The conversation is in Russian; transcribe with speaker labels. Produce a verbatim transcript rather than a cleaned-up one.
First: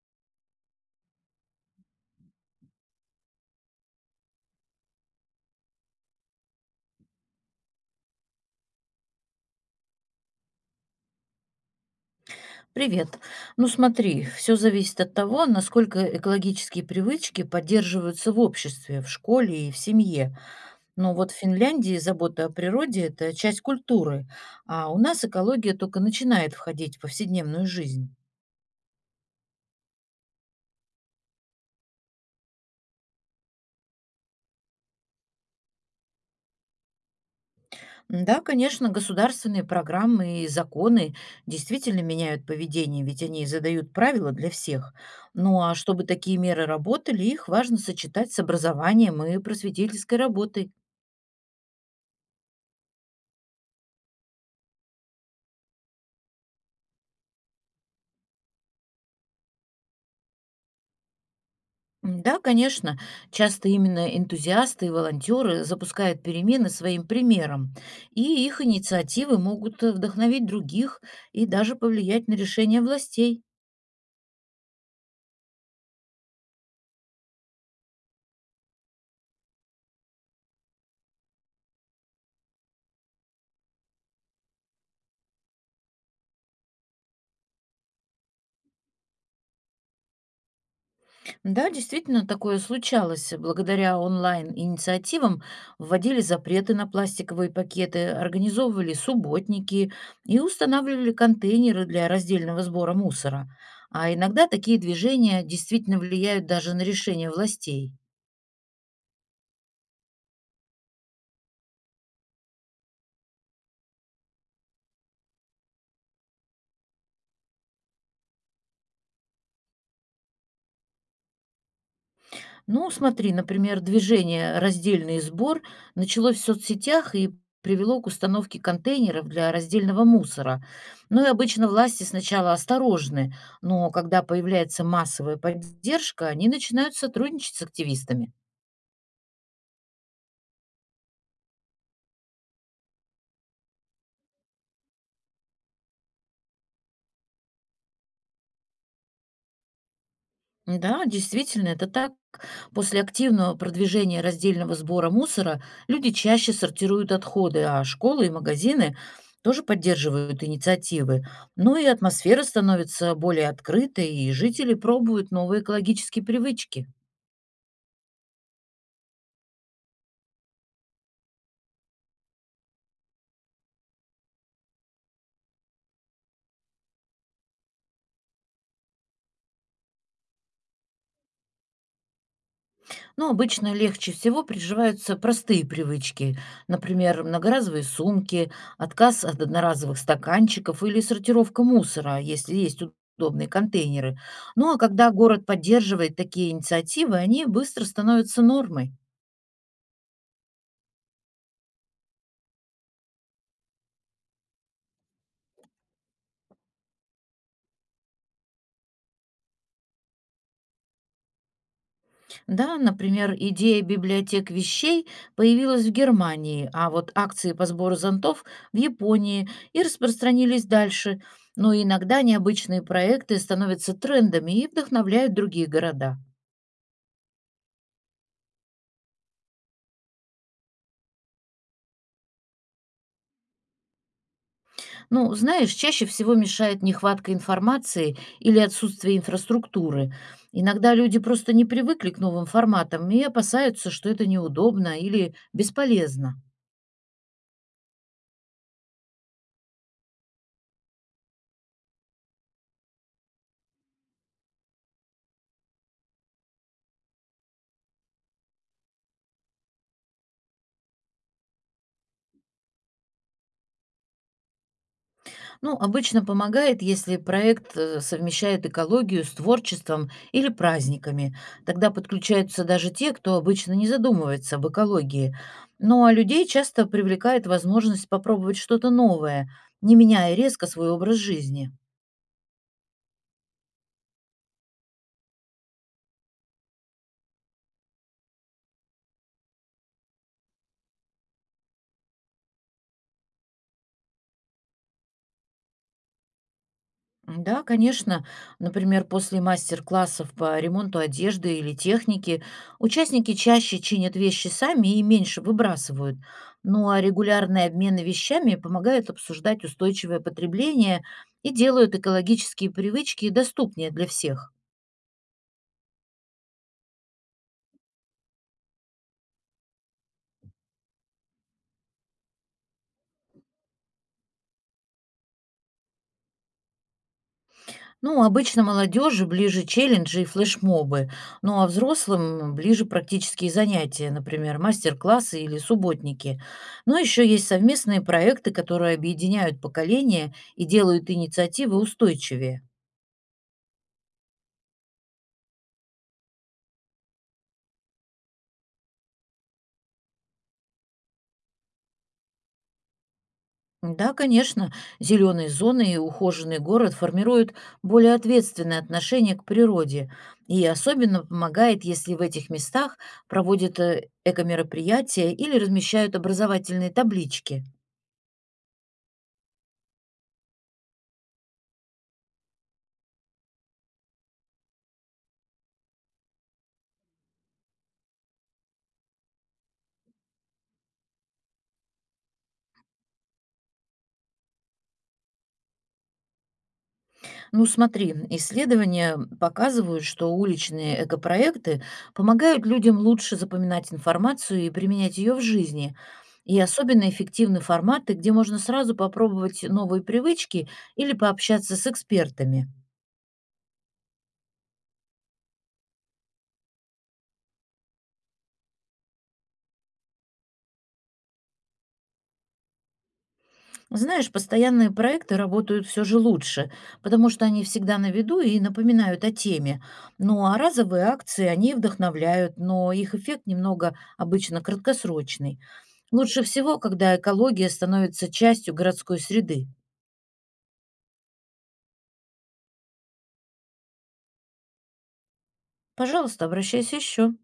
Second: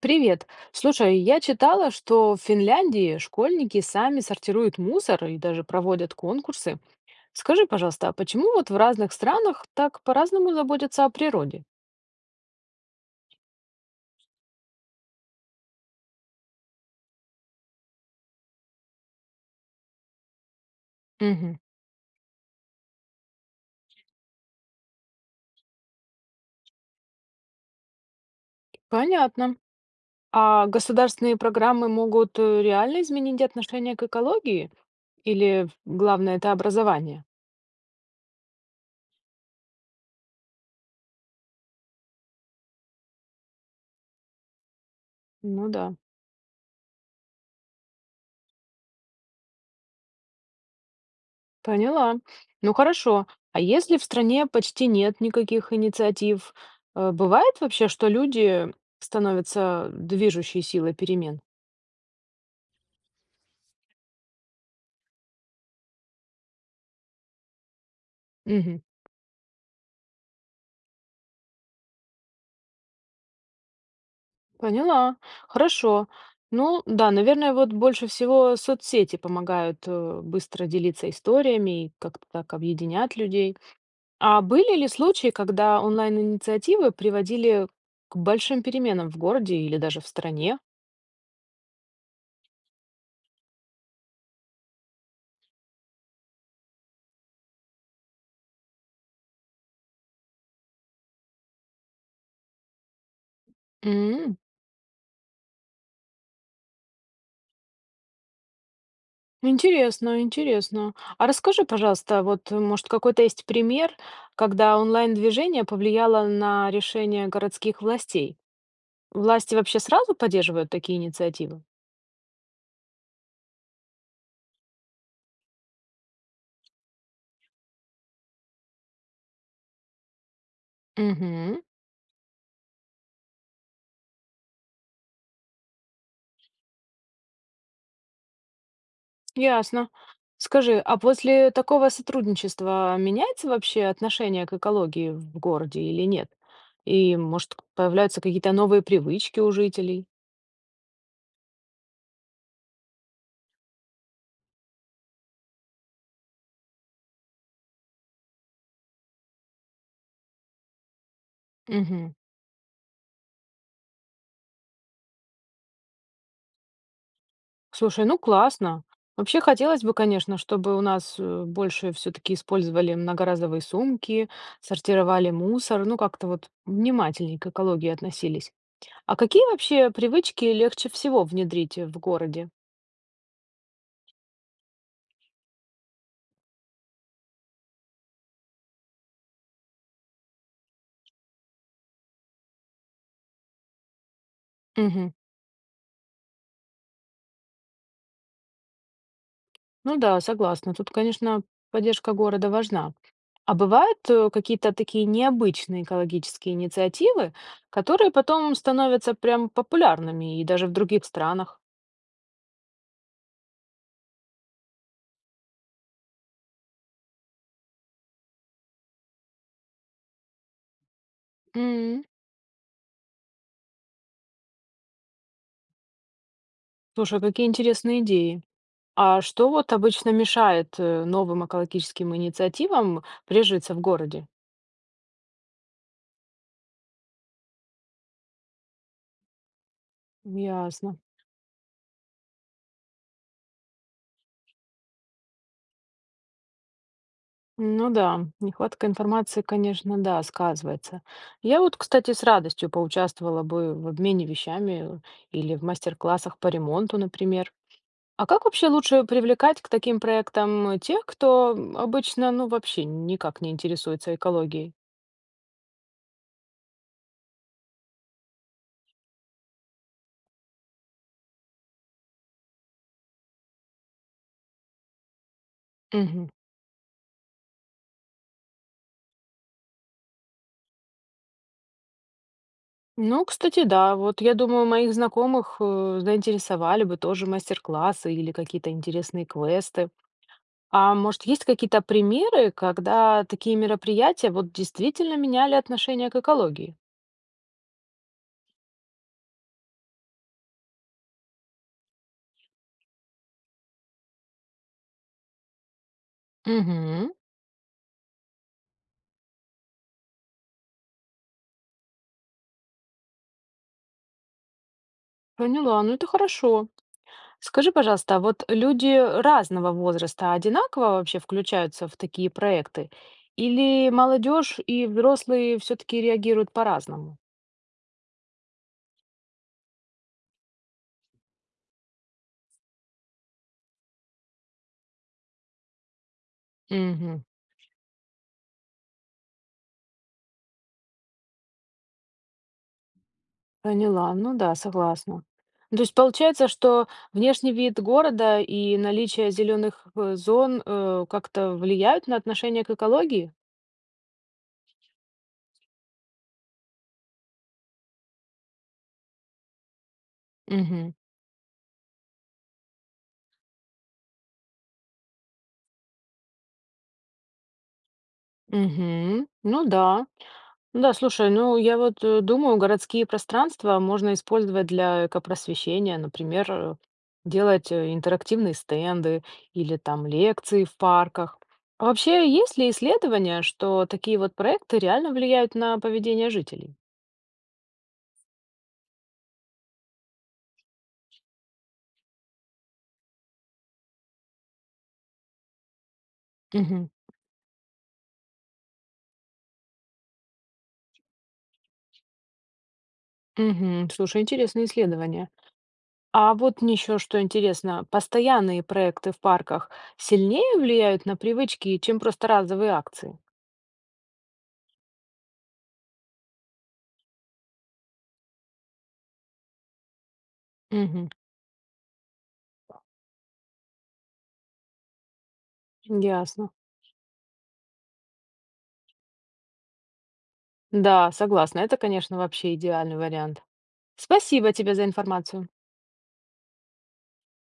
Speaker 1: Привет. Слушай, я читала, что в Финляндии школьники сами сортируют мусор и даже проводят конкурсы. Скажи, пожалуйста, а почему вот в разных странах так по-разному заботятся о природе?
Speaker 2: Привет. Ну смотри, все зависит от того, насколько экологические привычки поддерживаются в обществе, в школе и в семье. Но вот в
Speaker 1: Мгм.
Speaker 2: Финляндии забота о природе– это часть культуры, а у нас экология только начинает входить в повседневную жизнь.
Speaker 1: Понятно. А государственные программы могут э, реально изменить отношение к экологии? Или главное это образование?
Speaker 2: М, Да, конечно, государственные программы и законы действительно меняют поведение, ведь они задают правила для всех. Ну
Speaker 1: Ну
Speaker 2: а
Speaker 1: да.
Speaker 2: чтобы такие меры работали, их важно сочетать с образованием и просветительской работой.
Speaker 1: Поняла. Ну хорошо. А если в стране почти нет никаких инициатив, э, бывает вообще, что люди становятся движущей силой перемен?
Speaker 2: М, Да, конечно. Часто именно энтузиасты и волонтеры запускают перемены своим примером, и их
Speaker 1: Мгм.
Speaker 2: инициативы могут э, вдохновить других и даже повлиять на решения властей.
Speaker 1: Поняла. Хорошо. Ну да, наверное, вот больше всего соцсети помогают э, быстро делиться историями и как-то так объединять людей. А были ли случаи, когда онлайн-инициативы приводили к большим переменам в городе или даже в стране?
Speaker 2: Да, действительно, такое случалось. Благодаря онлайн-инициативам вводили запреты на пластиковые пакеты, организовывали субботники и устанавливали контейнеры для раздельного сбора мусора. А
Speaker 1: М,
Speaker 2: иногда такие движения действительно влияют даже на решения властей.
Speaker 1: Интересно, интересно. А расскажи, пожалуйста, вот, э, может, какой-то есть пример, когда онлайн-движение повлияло на решение городских властей? Власти вообще сразу поддерживают такие инициативы?
Speaker 2: Ну, смотри, например, движение «Раздельный сбор» началось в соцсетях и привело к установке контейнеров для раздельного мусора. Ну и
Speaker 1: Угу,
Speaker 2: обычно власти сначала осторожны, но когда появляется массовая поддержка, они начинают сотрудничать с активистами.
Speaker 1: ясно. Скажи, а после такого сотрудничества меняется вообще отношение к экологии в городе или нет? И, может, появляются какие-то новые привычки у жителей?
Speaker 2: Да, действительно, это так. После активного продвижения раздельного сбора мусора люди чаще сортируют отходы, а школы и магазины тоже поддерживают инициативы. Ну и
Speaker 1: Угу.
Speaker 2: атмосфера становится более открытой, и жители пробуют новые экологические привычки.
Speaker 1: Слушай, ну классно. Вообще хотелось бы, конечно, чтобы у нас э, больше все-таки использовали многоразовые сумки, сортировали мусор, ну как-то вот внимательнее к экологии относились. А какие вообще привычки легче всего внедрить в городе?
Speaker 2: Но обычно легче всего приживаются простые привычки, например, многоразовые сумки, отказ от одноразовых стаканчиков или сортировка мусора, если есть удобные контейнеры. Ну а когда
Speaker 1: Мгм.
Speaker 2: город поддерживает такие инициативы, они быстро становятся нормой.
Speaker 1: Ну да, согласна. Тут, конечно, поддержка города важна. А бывают э, какие-то такие необычные экологические инициативы, которые потом становятся прям популярными и даже в других странах?
Speaker 2: Да, например, идея библиотек вещей появилась в Германии, а вот акции по сбору зонтов в Японии и распространились дальше. Но
Speaker 1: М,
Speaker 2: иногда необычные проекты становятся трендами и вдохновляют другие города.
Speaker 1: Слушай, какие интересные идеи. А что вот обычно мешает э, новым экологическим инициативам прижиться в городе?
Speaker 2: Ну, знаешь, чаще всего мешает нехватка информации или отсутствие инфраструктуры. Иногда
Speaker 1: Ясно.
Speaker 2: люди просто не привыкли к новым форматам и опасаются, что это неудобно или бесполезно.
Speaker 1: Ну да, нехватка информации, конечно, да, сказывается. Я вот, кстати, с радостью поучаствовала бы в обмене вещами или в мастер-классах по ремонту, например. А как вообще лучше привлекать к таким проектам тех, кто обычно, ну, вообще никак не интересуется экологией?
Speaker 2: Ну, обычно помогает, если проект э, совмещает экологию с творчеством или праздниками. Тогда подключаются даже те, кто обычно не задумывается об экологии. Ну, а
Speaker 1: Мгм.
Speaker 2: людей часто привлекает возможность попробовать что-то новое, не меняя резко свой образ жизни.
Speaker 1: Ну, кстати, да. Вот я думаю, моих знакомых э, заинтересовали бы тоже мастер-классы или какие-то интересные квесты. А может, есть какие-то примеры, когда такие мероприятия вот действительно меняли отношение к экологии?
Speaker 2: М, Да, конечно. Например, после мастер-классов по ремонту одежды или техники участники чаще чинят вещи сами и меньше выбрасывают. Ну а
Speaker 1: Угу.
Speaker 2: регулярные обмены вещами помогают обсуждать устойчивое потребление и делают экологические привычки доступнее для всех.
Speaker 1: Поняла, ну это хорошо. Скажи, пожалуйста, а вот люди разного возраста одинаково вообще включаются в такие проекты? Или молодежь и взрослые все-таки реагируют по-разному?
Speaker 2: Ну, обычно молодежи ближе челленджи и флешмобы, ну а взрослым ближе практические занятия, например, мастер-классы или субботники. Но
Speaker 1: Угу.
Speaker 2: еще есть совместные проекты, которые объединяют поколения и делают инициативы устойчивее.
Speaker 1: Поняла, ну да, согласна. Ну, то есть получается, что внешний вид города и наличие зеленых э, зон э, как-то влияют на отношение к экологии?
Speaker 2: Да, конечно, зеленые зоны и ухоженный город формируют более ответственное отношение к природе. И
Speaker 1: Угу.
Speaker 2: особенно помогает, если в этих местах проводят э, эко-мероприятия или размещают образовательные таблички.
Speaker 1: Угу. Ну да. Ну да, слушай, ну я вот э, думаю, городские пространства можно использовать для экопросвещения, например, э, делать э, интерактивные стенды или там лекции в парках. А вообще, есть ли исследования, что такие вот проекты реально влияют на поведение жителей?
Speaker 2: Ну смотри, исследования показывают, что уличные экопроекты помогают людям лучше запоминать информацию и применять ее в жизни. И
Speaker 1: Угу.
Speaker 2: особенно эффективны форматы, где можно сразу попробовать новые привычки или пообщаться с экспертами.
Speaker 1: Мгм. Слушай, интересные исследования. А вот мне еще что интересно, постоянные проекты в парках сильнее влияют на привычки, чем просто разовые акции?
Speaker 2: Знаешь, постоянные проекты работают все же лучше, потому что они всегда на виду и напоминают о теме. Ну а разовые
Speaker 1: Мгм.
Speaker 2: акции, они вдохновляют, но их эффект немного обычно краткосрочный. Лучше
Speaker 1: Ясно.
Speaker 2: всего, когда экология становится частью городской среды.
Speaker 1: Да, согласна. Это, конечно, вообще идеальный вариант. Спасибо тебе за информацию.
Speaker 2: Пожалуйста, обращайся еще.